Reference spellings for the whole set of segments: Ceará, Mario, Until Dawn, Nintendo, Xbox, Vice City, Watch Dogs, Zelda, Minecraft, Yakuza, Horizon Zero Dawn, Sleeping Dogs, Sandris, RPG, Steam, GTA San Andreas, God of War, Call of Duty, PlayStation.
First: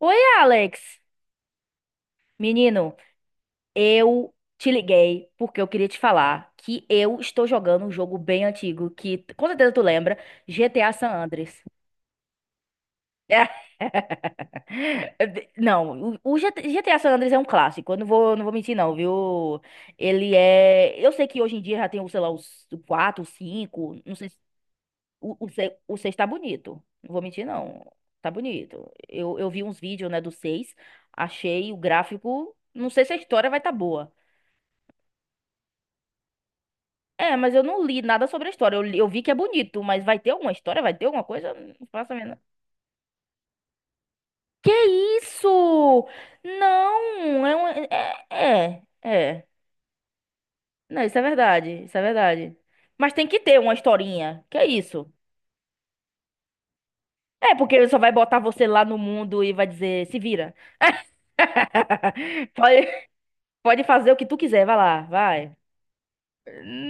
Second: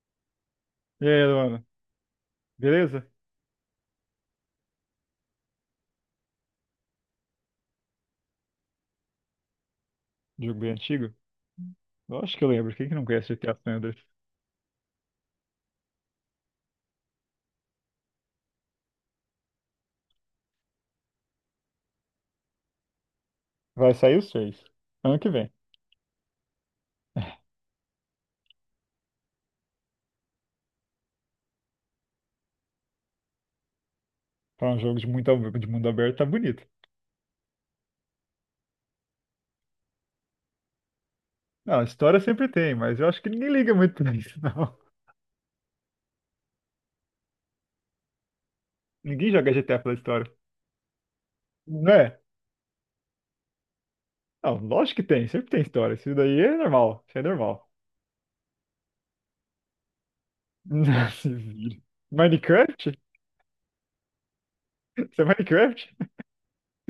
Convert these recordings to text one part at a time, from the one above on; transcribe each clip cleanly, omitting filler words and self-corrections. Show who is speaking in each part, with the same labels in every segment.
Speaker 1: Oi, Alex.
Speaker 2: E aí, Luana,
Speaker 1: Menino,
Speaker 2: beleza?
Speaker 1: eu te liguei porque eu queria te falar que eu estou jogando um jogo bem antigo que com certeza tu lembra,
Speaker 2: Jogo bem
Speaker 1: GTA San
Speaker 2: antigo?
Speaker 1: Andreas.
Speaker 2: Lógico que eu lembro, quem que não conhece GTA San Andreas?
Speaker 1: Não, o GTA San Andreas é um clássico, eu não vou mentir não, viu? Ele é, eu sei que hoje em dia já tem, sei lá, os 4,
Speaker 2: Vai
Speaker 1: 5, não
Speaker 2: sair os
Speaker 1: sei.
Speaker 2: seis ano que
Speaker 1: O, o,
Speaker 2: vem.
Speaker 1: se- o seis tá bonito. Não vou mentir, não. Tá bonito. Eu vi uns vídeos, né, do seis. Achei o gráfico. Não sei se a história vai tá boa.
Speaker 2: Pra um jogo de, muito, de mundo aberto, tá bonito.
Speaker 1: É, mas eu não li nada sobre a história. Eu vi que é bonito, mas vai ter alguma história? Vai ter alguma coisa?
Speaker 2: Não,
Speaker 1: Não faço a
Speaker 2: história
Speaker 1: menor.
Speaker 2: sempre tem, mas eu acho que ninguém liga muito pra isso,
Speaker 1: Que
Speaker 2: não.
Speaker 1: isso? Não. É, é.
Speaker 2: Ninguém
Speaker 1: é,
Speaker 2: joga GTA pela história.
Speaker 1: Não, isso é verdade,
Speaker 2: Não
Speaker 1: isso é
Speaker 2: é?
Speaker 1: verdade. Mas tem que ter uma historinha.
Speaker 2: Não,
Speaker 1: Que é
Speaker 2: lógico que
Speaker 1: isso?
Speaker 2: tem, sempre tem história. Isso daí é normal, isso é
Speaker 1: É,
Speaker 2: normal.
Speaker 1: porque ele só vai botar você lá no mundo e vai dizer, se vira.
Speaker 2: Se vira. Minecraft?
Speaker 1: Pode- Pode fazer o que tu quiser, vai lá,
Speaker 2: Isso é
Speaker 1: vai.
Speaker 2: Minecraft?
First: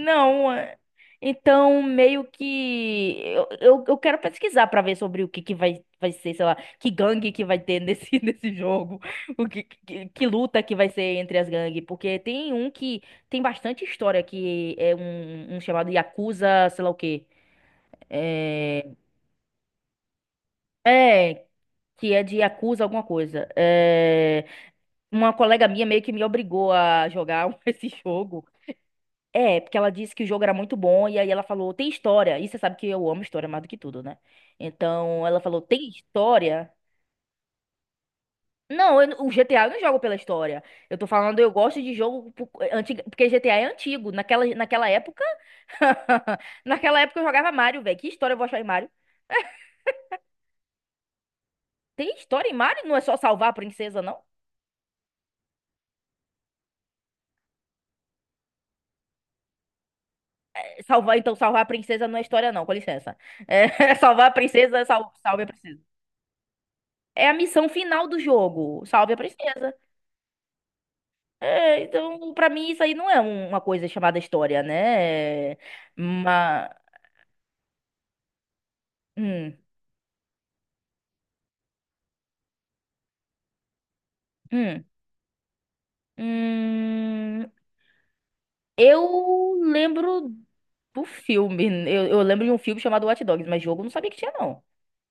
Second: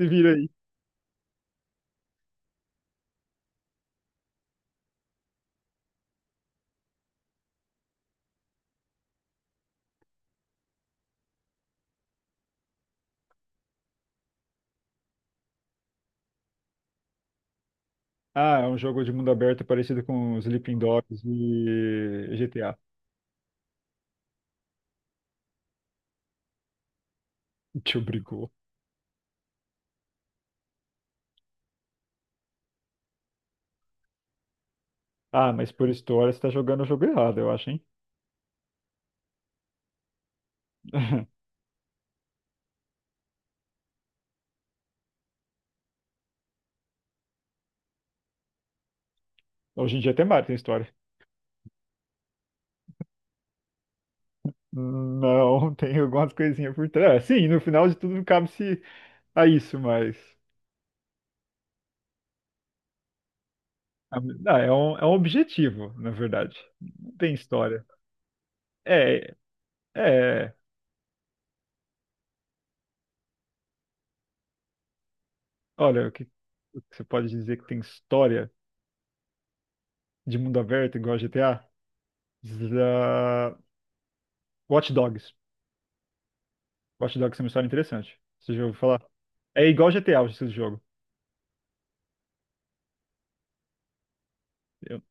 Speaker 2: Se vira aí.
Speaker 1: é- então meio que eu quero pesquisar pra ver sobre o que que vai ser, sei lá, que gangue que vai ter nesse, nesse jogo, o que luta que vai ser entre as gangues, porque tem um que tem bastante história que é um chamado Yakuza, sei lá o quê.
Speaker 2: Ah, é um
Speaker 1: É,
Speaker 2: jogo de mundo aberto parecido com Sleeping Dogs
Speaker 1: é, que é
Speaker 2: e
Speaker 1: de
Speaker 2: GTA.
Speaker 1: Yakuza alguma coisa. É, uma colega minha meio que me obrigou a jogar esse
Speaker 2: Te
Speaker 1: jogo.
Speaker 2: obrigou.
Speaker 1: É, porque ela disse que o jogo era muito bom, e aí ela falou, tem história. E você sabe que eu amo história mais do que tudo, né? Então ela
Speaker 2: Ah,
Speaker 1: falou,
Speaker 2: mas
Speaker 1: tem
Speaker 2: por história você tá
Speaker 1: história?
Speaker 2: jogando o jogo errado, eu acho, hein?
Speaker 1: Não, eu não- o GTA eu não jogo pela história. Eu tô falando, eu gosto de jogo porque GTA é antigo. Naquela época. Naquela época eu jogava Mario, velho. Que história eu vou achar em Mario?
Speaker 2: Hoje em dia até Mario tem história.
Speaker 1: Tem história em Mario? Não é só salvar a princesa, não?
Speaker 2: Não, tem algumas coisinhas por trás. É, sim, no final de tudo cabe-se a isso, mas.
Speaker 1: É, então, salvar a princesa não é história, não, com licença. É, salvar a
Speaker 2: Não, é
Speaker 1: princesa,
Speaker 2: um, é um
Speaker 1: salve a princesa.
Speaker 2: objetivo, na verdade. Não
Speaker 1: É
Speaker 2: tem
Speaker 1: a missão
Speaker 2: história.
Speaker 1: final do jogo. Salve a
Speaker 2: É,
Speaker 1: princesa.
Speaker 2: é.
Speaker 1: É, então, pra mim, isso aí não é uma coisa chamada história, né?
Speaker 2: Olha, o que
Speaker 1: Mas.
Speaker 2: o que você pode dizer que tem história
Speaker 1: Hum,
Speaker 2: de mundo aberto igual a GTA? Za-
Speaker 1: hum,
Speaker 2: Watch Dogs. Watch Dogs é uma
Speaker 1: hum,
Speaker 2: história interessante. Você já ouviu falar?
Speaker 1: eu
Speaker 2: É igual GTA, o
Speaker 1: lembro
Speaker 2: estilo de jogo.
Speaker 1: do filme. Eu lembro de um filme chamado Watch Dogs, mas jogo eu não sabia que tinha, não.
Speaker 2: Eu-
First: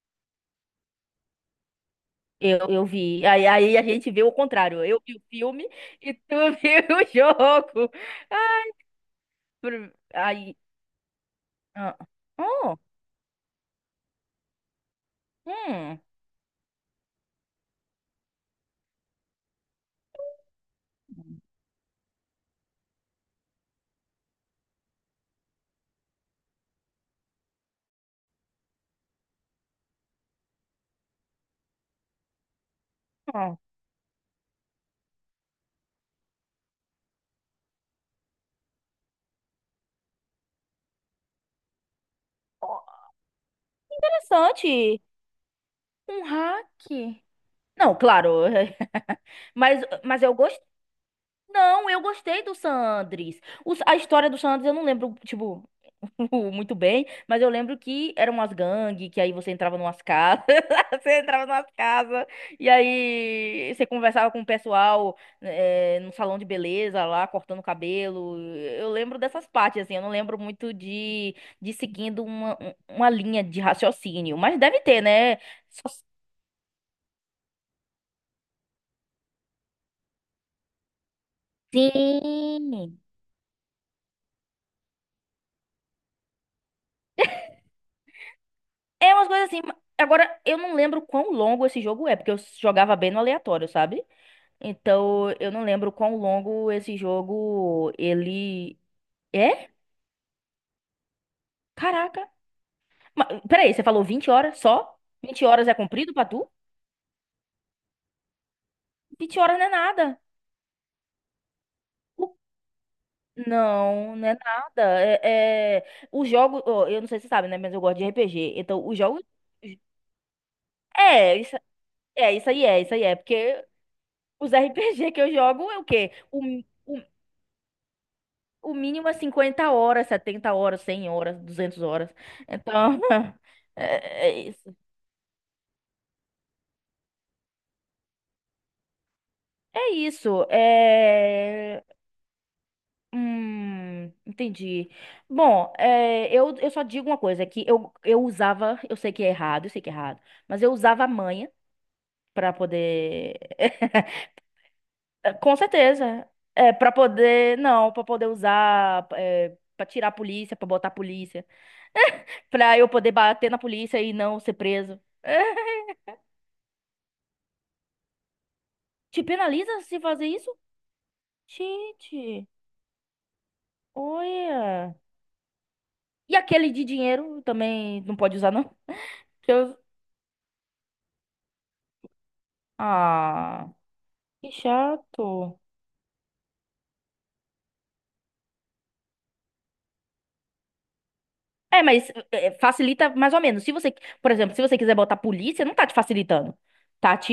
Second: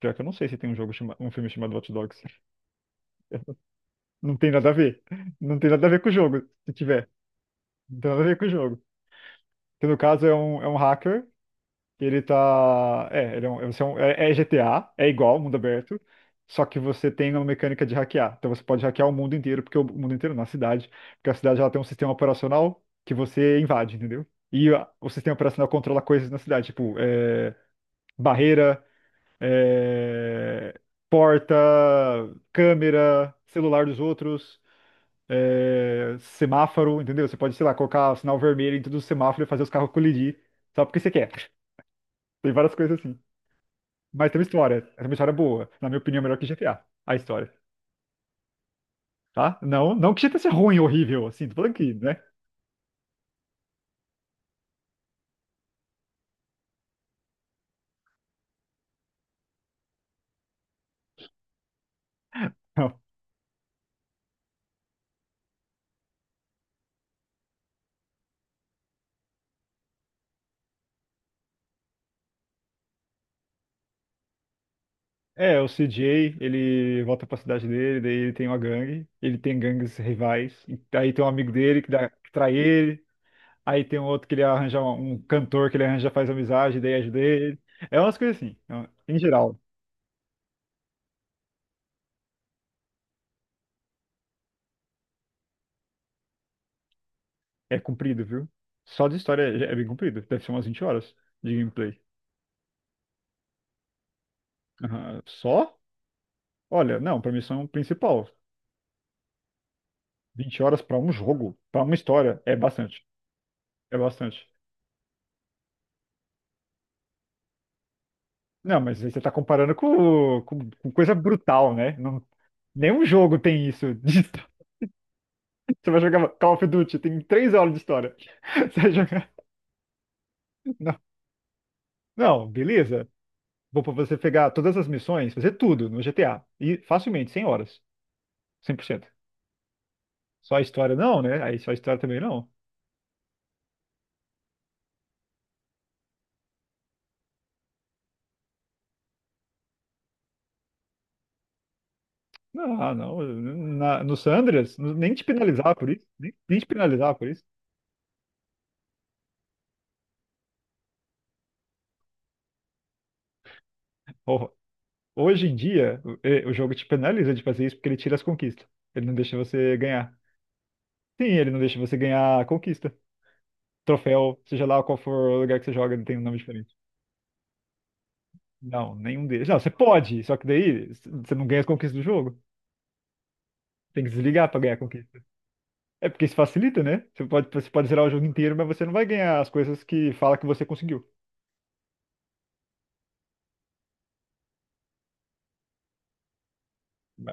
Speaker 2: pior que eu não sei se tem um jogo um filme chamado Watch Dogs.
Speaker 1: Eu vi. Aí a gente vê o
Speaker 2: Não tem nada a
Speaker 1: contrário. Eu
Speaker 2: ver.
Speaker 1: vi o
Speaker 2: Não
Speaker 1: filme
Speaker 2: tem nada a ver com o
Speaker 1: e tu
Speaker 2: jogo, se
Speaker 1: viu o
Speaker 2: tiver.
Speaker 1: jogo.
Speaker 2: Não tem nada a ver com o jogo. Que no caso é
Speaker 1: Aí.
Speaker 2: um, é um hacker,
Speaker 1: ah,
Speaker 2: que ele
Speaker 1: Oh,
Speaker 2: tá. É, ele é, um, você é GTA, é igual mundo aberto,
Speaker 1: hum,
Speaker 2: só que você tem uma mecânica de hackear. Então você pode hackear o mundo inteiro, porque o mundo inteiro, na cidade, porque a cidade ela tem um sistema operacional que você invade, entendeu? E o sistema operacional controla coisas na cidade, tipo, é, barreira, é, porta, câmera,
Speaker 1: ah,
Speaker 2: celular dos outros é, semáforo, entendeu? Você pode, sei lá, colocar sinal vermelho em todos os semáforos e fazer os carros colidir só porque você quer. Tem várias coisas assim. Mas tem uma história.
Speaker 1: Interessante.
Speaker 2: É uma história boa. Na minha opinião, é
Speaker 1: Um
Speaker 2: melhor que
Speaker 1: hack.
Speaker 2: GTA. A história,
Speaker 1: Não, claro.
Speaker 2: tá?
Speaker 1: Mas,
Speaker 2: Não, não que
Speaker 1: mas eu
Speaker 2: GTA seja
Speaker 1: gosto.
Speaker 2: ruim, horrível, assim, tô falando
Speaker 1: Não,
Speaker 2: que,
Speaker 1: eu
Speaker 2: né?
Speaker 1: gostei do Sandris. A história do Sandris eu não lembro, tipo, muito bem, mas eu lembro que eram umas gangues, que aí você entrava numas casas, você entrava numas casas, e
Speaker 2: Não.
Speaker 1: aí você conversava com o pessoal no salão de beleza lá, cortando o cabelo. Eu lembro dessas partes, assim, eu não lembro muito de, seguindo uma linha de raciocínio, mas deve ter, né?
Speaker 2: É, o
Speaker 1: Só-
Speaker 2: CJ, ele volta pra cidade dele, daí ele tem uma gangue, ele tem gangues rivais, e aí tem um amigo dele que, que trai
Speaker 1: Sim.
Speaker 2: ele, aí tem um outro que ele arranja um cantor que ele arranja, faz amizade, daí ajuda ele. É umas coisas assim,
Speaker 1: É
Speaker 2: em
Speaker 1: umas coisas
Speaker 2: geral.
Speaker 1: assim. Agora, eu não lembro quão longo esse jogo é, porque eu jogava bem no aleatório, sabe? Então, eu não lembro quão longo esse
Speaker 2: É
Speaker 1: jogo
Speaker 2: comprido, viu?
Speaker 1: ele
Speaker 2: Só de história
Speaker 1: é.
Speaker 2: é bem comprido. Deve ser umas 20 horas de gameplay.
Speaker 1: Caraca. Mas, peraí, você falou 20 horas só?
Speaker 2: Aham.
Speaker 1: 20 horas é
Speaker 2: Só?
Speaker 1: comprido pra tu?
Speaker 2: Olha, não, pra missão principal.
Speaker 1: 20 horas não é nada.
Speaker 2: 20 horas pra um jogo, pra uma
Speaker 1: O-
Speaker 2: história, é bastante. É
Speaker 1: Não, não é
Speaker 2: bastante.
Speaker 1: nada. O jogo, ó, eu não sei se você sabe, né? Mas eu gosto de RPG.
Speaker 2: Não,
Speaker 1: Então, os
Speaker 2: mas aí você
Speaker 1: jogos.
Speaker 2: tá comparando com coisa
Speaker 1: É, isso,
Speaker 2: brutal, né? Não,
Speaker 1: é, isso aí é, isso aí
Speaker 2: nenhum
Speaker 1: é.
Speaker 2: jogo
Speaker 1: Porque
Speaker 2: tem isso de história.
Speaker 1: os RPG que eu jogo é o
Speaker 2: Você vai
Speaker 1: quê?
Speaker 2: jogar
Speaker 1: O
Speaker 2: Call of Duty, tem 3 horas de história.
Speaker 1: O
Speaker 2: Você vai
Speaker 1: mínimo é
Speaker 2: jogar.
Speaker 1: 50 horas, 70 horas,
Speaker 2: Não,
Speaker 1: 100 horas, 200 horas.
Speaker 2: não,
Speaker 1: Então,
Speaker 2: beleza. Vou pra
Speaker 1: é,
Speaker 2: você
Speaker 1: é
Speaker 2: pegar
Speaker 1: isso.
Speaker 2: todas as missões, fazer tudo no GTA. E facilmente, 100 horas. 100%.
Speaker 1: É isso.
Speaker 2: Só a história não, né? Aí só a história também não.
Speaker 1: Entendi. Bom, eu só digo uma coisa, é que eu usava, eu sei que é errado, eu sei que é errado, mas eu usava a manha pra
Speaker 2: Não, ah, não.
Speaker 1: poder...
Speaker 2: No Sandras, nem te
Speaker 1: Com
Speaker 2: penalizar por isso.
Speaker 1: certeza.
Speaker 2: Nem te
Speaker 1: É, para
Speaker 2: penalizar por isso.
Speaker 1: poder... Não, pra poder usar... É, pra tirar a polícia, pra botar a polícia. Pra eu poder bater na polícia e não
Speaker 2: Ho-
Speaker 1: ser preso.
Speaker 2: Hoje em dia, o jogo te penaliza de fazer isso porque ele tira as conquistas. Ele não
Speaker 1: Te
Speaker 2: deixa você
Speaker 1: penaliza se
Speaker 2: ganhar.
Speaker 1: fazer isso?
Speaker 2: Sim, ele não deixa você ganhar a
Speaker 1: Gente,
Speaker 2: conquista. Troféu, seja lá
Speaker 1: olha.
Speaker 2: qual for o lugar que você joga, ele tem um
Speaker 1: E
Speaker 2: nome
Speaker 1: aquele
Speaker 2: diferente.
Speaker 1: de dinheiro também não pode usar, não?
Speaker 2: Não, nenhum deles.
Speaker 1: Que
Speaker 2: Não, você
Speaker 1: Eu-
Speaker 2: pode, só que daí você não ganha as conquistas do jogo.
Speaker 1: Ah,
Speaker 2: Tem que desligar
Speaker 1: que
Speaker 2: pra ganhar a conquista.
Speaker 1: chato.
Speaker 2: É porque isso facilita, né? Você pode zerar o jogo inteiro, mas você não vai ganhar as coisas que fala que você conseguiu.
Speaker 1: É, mas facilita mais ou menos. Se você, por exemplo, se você quiser botar polícia, não tá te facilitando. Tá te.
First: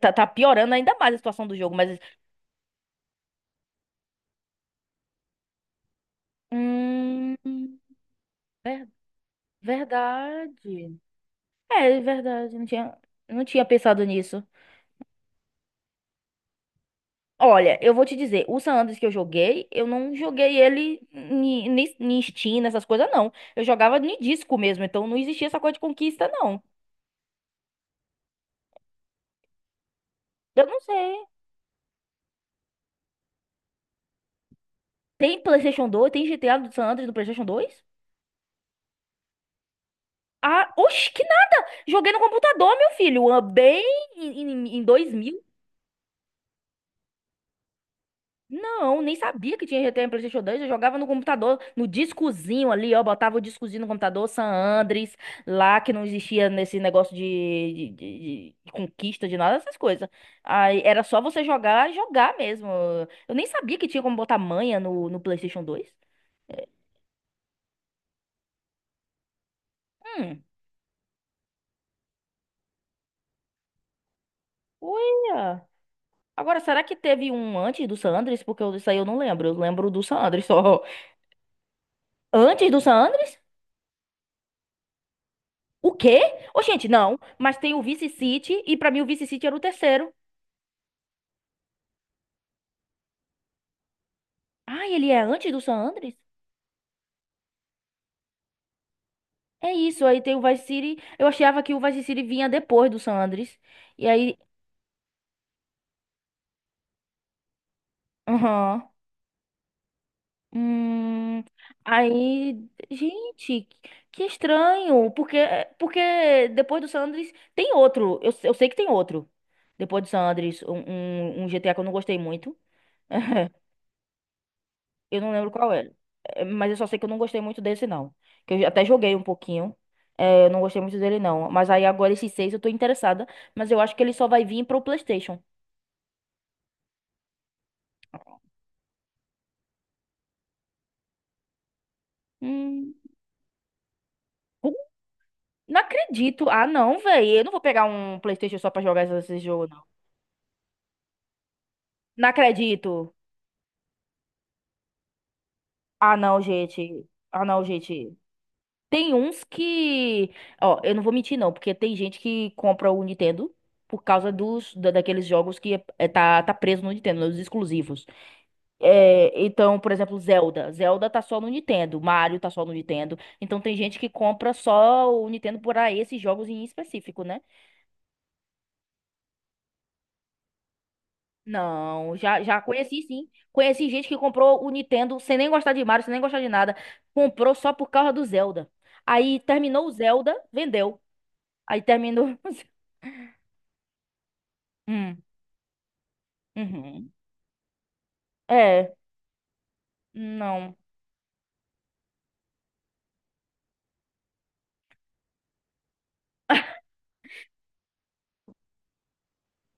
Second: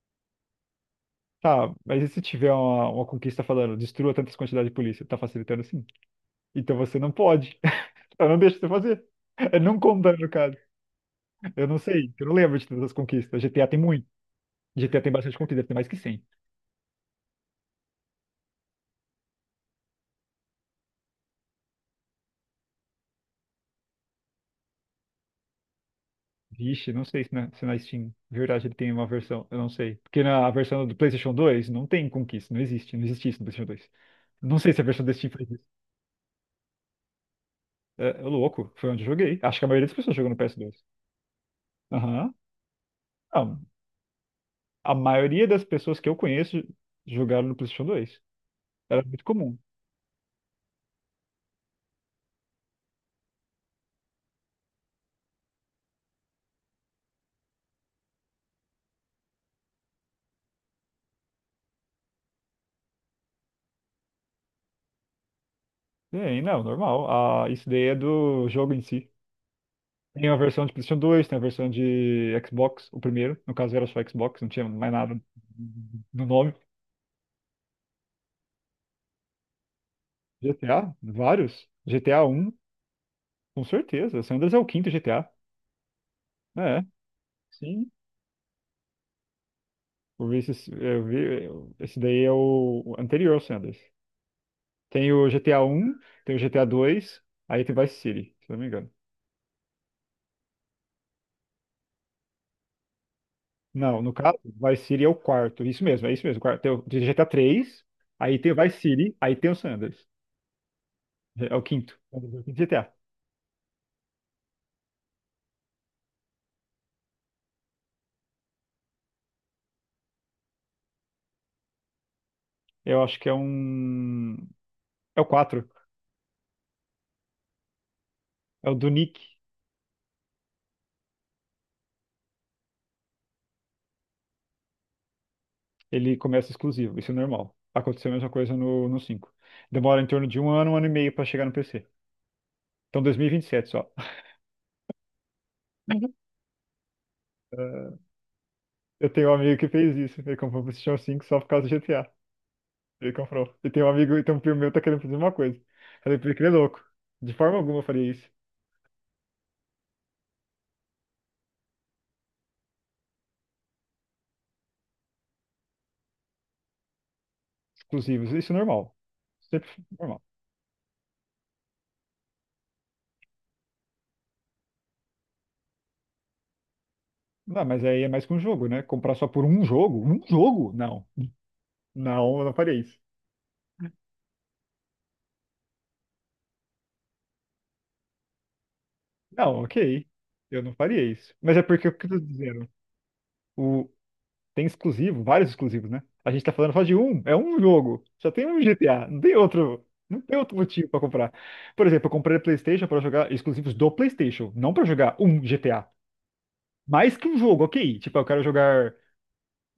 Speaker 1: Tá piorando ainda mais a situação do
Speaker 2: Tá,
Speaker 1: jogo, mas.
Speaker 2: mas e se tiver uma conquista falando, destrua tantas quantidades de polícia? Tá facilitando sim. Então você não pode.
Speaker 1: Hum,
Speaker 2: Eu não deixo você
Speaker 1: ver-
Speaker 2: fazer. Eu não conta, no caso.
Speaker 1: Verdade.
Speaker 2: Eu não
Speaker 1: É,
Speaker 2: sei. Eu não lembro
Speaker 1: verdade.
Speaker 2: de
Speaker 1: Não
Speaker 2: todas as
Speaker 1: tinha,
Speaker 2: conquistas.
Speaker 1: não tinha
Speaker 2: GTA tem
Speaker 1: pensado
Speaker 2: muito.
Speaker 1: nisso.
Speaker 2: GTA tem bastante conquista, deve ter mais que 100.
Speaker 1: Olha, eu vou te dizer, o San Andreas que eu joguei, eu não joguei ele em Steam, nessas coisas, não. Eu jogava em disco mesmo, então não existia essa coisa de conquista, não.
Speaker 2: Vixe, não sei se na Steam, de verdade, ele tem uma versão. Eu não sei. Porque na
Speaker 1: Eu não
Speaker 2: versão do
Speaker 1: sei.
Speaker 2: PlayStation 2 não tem conquista. Não existe. Não existe isso no PlayStation 2. Não sei se a versão desse Steam
Speaker 1: Tem
Speaker 2: faz isso.
Speaker 1: PlayStation 2? Tem GTA do San Andreas do PlayStation 2?
Speaker 2: É, é louco. Foi onde eu joguei. Acho que a maioria das pessoas jogou no ps
Speaker 1: Ah,
Speaker 2: dois
Speaker 1: oxe, que nada! Joguei no
Speaker 2: Aham.
Speaker 1: computador, meu filho,
Speaker 2: Não.
Speaker 1: bem em
Speaker 2: A
Speaker 1: 2000.
Speaker 2: maioria das pessoas que eu conheço jogaram no PlayStation 2.
Speaker 1: Não,
Speaker 2: Era
Speaker 1: nem
Speaker 2: muito
Speaker 1: sabia
Speaker 2: comum.
Speaker 1: que tinha GTA em PlayStation 2. Eu jogava no computador, no discozinho ali, ó. Botava o discozinho no computador, San Andres, lá que não existia nesse negócio de conquista, de nada dessas coisas. Aí era só você jogar, jogar mesmo. Eu nem sabia que tinha como botar manha no PlayStation 2.
Speaker 2: Tem, não, normal. Ah, isso daí é do jogo em si. Tem a
Speaker 1: Hum,
Speaker 2: versão de PlayStation 2, tem a versão de Xbox, o primeiro. No caso era só Xbox, não tinha mais nada
Speaker 1: uia.
Speaker 2: no nome.
Speaker 1: Agora, será que teve um antes do San Andres? Porque isso aí eu não lembro. Eu lembro do San Andres só.
Speaker 2: GTA, vários. GTA 1
Speaker 1: Antes do San Andres?
Speaker 2: com certeza. San Andreas é o quinto GTA.
Speaker 1: O quê? Ô,
Speaker 2: É,
Speaker 1: gente, não. Mas tem o
Speaker 2: sim.
Speaker 1: Vice City, e pra mim o Vice City era o terceiro.
Speaker 2: Eu vi esse, eu vi, esse daí é o anterior ao San Andreas.
Speaker 1: Ah, ele
Speaker 2: Tem
Speaker 1: é
Speaker 2: o
Speaker 1: antes
Speaker 2: GTA
Speaker 1: do San
Speaker 2: um
Speaker 1: Andres?
Speaker 2: tem o GTA 2, aí tem Vice City, se não me engano.
Speaker 1: É isso, aí tem o Vice City. Eu achava que o Vice City vinha depois do San Andres.
Speaker 2: Não,
Speaker 1: E
Speaker 2: no
Speaker 1: aí.
Speaker 2: caso, Vice City é o quarto. Isso mesmo, é isso mesmo. O quarto. Tem o de GTA 3, aí tem o Vice
Speaker 1: Aham.
Speaker 2: City, aí tem o San Andreas.
Speaker 1: Hum,
Speaker 2: É o quinto. É o quinto
Speaker 1: aí.
Speaker 2: GTA.
Speaker 1: Gente, que estranho. Porque, porque depois do San Andres tem outro. Eu sei que tem outro. Depois do San Andres, um GTA que eu não gostei muito.
Speaker 2: Eu acho que é um. É
Speaker 1: Eu
Speaker 2: o
Speaker 1: não lembro
Speaker 2: quatro.
Speaker 1: qual era. É, mas eu só sei que eu não gostei muito desse, não. Que eu
Speaker 2: É o
Speaker 1: até
Speaker 2: do
Speaker 1: joguei
Speaker 2: Nick.
Speaker 1: um pouquinho. É, eu não gostei muito dele, não. Mas aí agora esses 6 eu tô interessada. Mas eu acho que ele só vai vir pro PlayStation.
Speaker 2: Ele começa exclusivo. Isso é normal. Aconteceu a mesma coisa no 5. Demora em torno de um ano e meio pra chegar no PC.
Speaker 1: Hum,
Speaker 2: Então 2027 só.
Speaker 1: Como? Não acredito. Ah, não, velho. Eu não vou pegar
Speaker 2: Eh,
Speaker 1: um PlayStation só pra jogar
Speaker 2: Eu
Speaker 1: esse
Speaker 2: tenho um
Speaker 1: esse
Speaker 2: amigo
Speaker 1: jogo,
Speaker 2: que
Speaker 1: não.
Speaker 2: fez isso. Ele comprou o PlayStation 5 só por causa do GTA.
Speaker 1: Não
Speaker 2: Ele
Speaker 1: acredito.
Speaker 2: comprou. E tem um amigo, e tem um primo meu que tá querendo fazer uma coisa.
Speaker 1: Ah,
Speaker 2: Falei, porque ele
Speaker 1: não,
Speaker 2: que ele é louco.
Speaker 1: gente.
Speaker 2: De
Speaker 1: Ah,
Speaker 2: forma
Speaker 1: não,
Speaker 2: alguma eu faria
Speaker 1: gente.
Speaker 2: isso.
Speaker 1: Tem uns que. Ó, eu não vou mentir, não. Porque tem gente que compra o Nintendo por causa daqueles jogos que é, tá preso no Nintendo, dos exclusivos.
Speaker 2: Exclusivos. Isso é normal.
Speaker 1: É,
Speaker 2: Sempre
Speaker 1: então,
Speaker 2: foi
Speaker 1: por exemplo,
Speaker 2: normal.
Speaker 1: Zelda. Zelda tá só no Nintendo, Mario tá só no Nintendo. Então tem gente que compra só o Nintendo por para esses jogos em específico, né?
Speaker 2: Não, mas aí é mais que um jogo, né? Comprar só por um jogo? Um jogo? Não.
Speaker 1: Não,
Speaker 2: Não,
Speaker 1: já,
Speaker 2: eu não
Speaker 1: já
Speaker 2: faria isso.
Speaker 1: conheci sim. Conheci gente que comprou o Nintendo sem nem gostar de Mario, sem nem gostar de nada. Comprou só por causa do Zelda. Aí
Speaker 2: Não,
Speaker 1: terminou o
Speaker 2: ok.
Speaker 1: Zelda,
Speaker 2: Eu não
Speaker 1: vendeu.
Speaker 2: faria isso. Mas é
Speaker 1: Aí
Speaker 2: porque o que eu tô
Speaker 1: terminou.
Speaker 2: dizendo? O... Tem
Speaker 1: Hum,
Speaker 2: exclusivo, vários exclusivos, né? A gente tá falando só de
Speaker 1: uhum.
Speaker 2: um. É um jogo. Só tem um
Speaker 1: É,
Speaker 2: GTA. Não tem outro. Não tem outro
Speaker 1: não.
Speaker 2: motivo pra comprar. Por exemplo, eu comprei a PlayStation pra jogar exclusivos do PlayStation, não pra jogar um GTA. Mais que um jogo, ok. Tipo, eu quero jogar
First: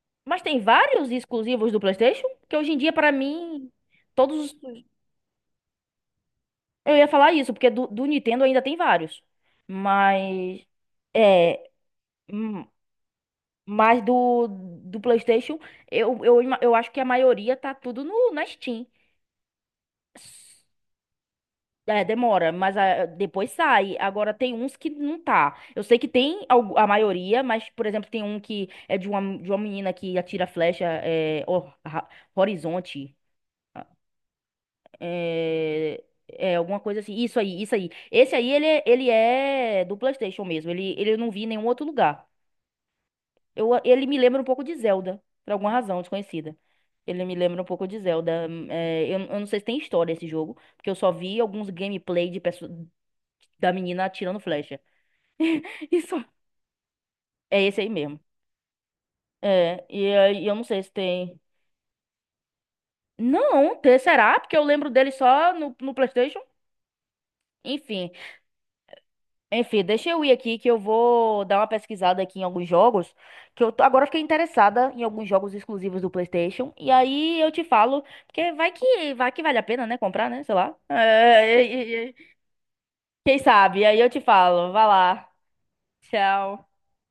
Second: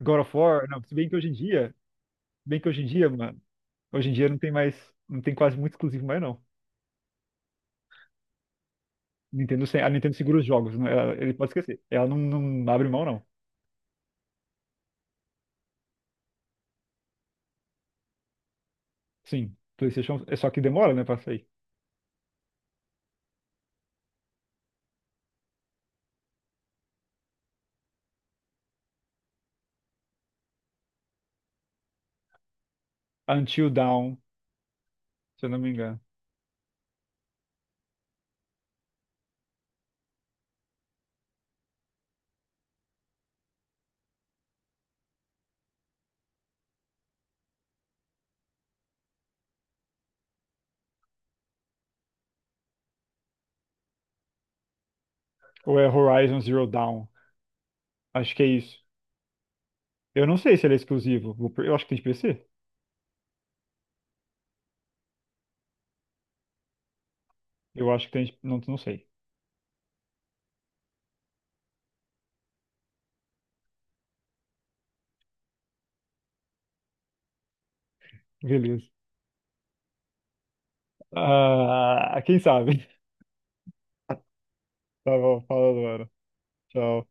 Speaker 2: God of
Speaker 1: Mas tem
Speaker 2: War. Não, se bem
Speaker 1: vários
Speaker 2: que hoje em
Speaker 1: exclusivos
Speaker 2: dia
Speaker 1: do PlayStation, que
Speaker 2: bem que
Speaker 1: hoje em
Speaker 2: hoje em
Speaker 1: dia,
Speaker 2: dia,
Speaker 1: pra
Speaker 2: mano,
Speaker 1: mim,
Speaker 2: hoje em dia não tem
Speaker 1: todos
Speaker 2: mais,
Speaker 1: os.
Speaker 2: não tem quase muito exclusivo mais não.
Speaker 1: Eu ia falar isso, porque do Nintendo ainda tem vários.
Speaker 2: Nintendo, a Nintendo segura os
Speaker 1: Mas.
Speaker 2: jogos, né? Ele pode
Speaker 1: É.
Speaker 2: esquecer. Ela
Speaker 1: hum,
Speaker 2: não abre mão não.
Speaker 1: Mas do PlayStation, eu acho que a maioria tá tudo no, na Steam.
Speaker 2: Sim, PlayStation é só que
Speaker 1: S-
Speaker 2: demora, né, pra sair.
Speaker 1: É, demora, mas depois sai. Agora tem uns que não tá. Eu sei que tem a maioria, mas, por exemplo, tem um que é de uma, menina que atira flecha, horizonte.
Speaker 2: Until Dawn, se eu não me engano.
Speaker 1: É, alguma coisa assim. Isso aí, isso aí. Esse aí, ele é do PlayStation mesmo. Ele eu não vi em nenhum outro lugar. Ele me lembra um pouco de Zelda, por alguma razão desconhecida. Ele me lembra um pouco de Zelda. Eu não sei se tem história esse jogo, porque eu só vi alguns gameplay de da menina atirando flecha.
Speaker 2: Ou é
Speaker 1: Isso
Speaker 2: Horizon Zero Dawn.
Speaker 1: é esse aí mesmo.
Speaker 2: Acho que é isso.
Speaker 1: É, e
Speaker 2: Eu não
Speaker 1: aí eu
Speaker 2: sei
Speaker 1: não
Speaker 2: se ele é
Speaker 1: sei se
Speaker 2: exclusivo.
Speaker 1: tem.
Speaker 2: Eu acho que tem de PC.
Speaker 1: Não, será? Porque eu lembro dele só no PlayStation.
Speaker 2: Eu acho
Speaker 1: Enfim.
Speaker 2: que tem de... Não, não sei.
Speaker 1: Deixa eu ir aqui que eu vou dar uma pesquisada aqui em alguns jogos, que agora fiquei interessada em alguns jogos exclusivos do PlayStation, e aí eu te falo, porque vai
Speaker 2: Beleza.
Speaker 1: que vai que vale a pena, né, comprar, né, sei lá. É, e- e- e-
Speaker 2: Ah, quem sabe?
Speaker 1: Quem sabe? Aí eu te falo. Vai
Speaker 2: Tá
Speaker 1: lá.
Speaker 2: bom, falando, mano.
Speaker 1: Tchau.
Speaker 2: Tchau.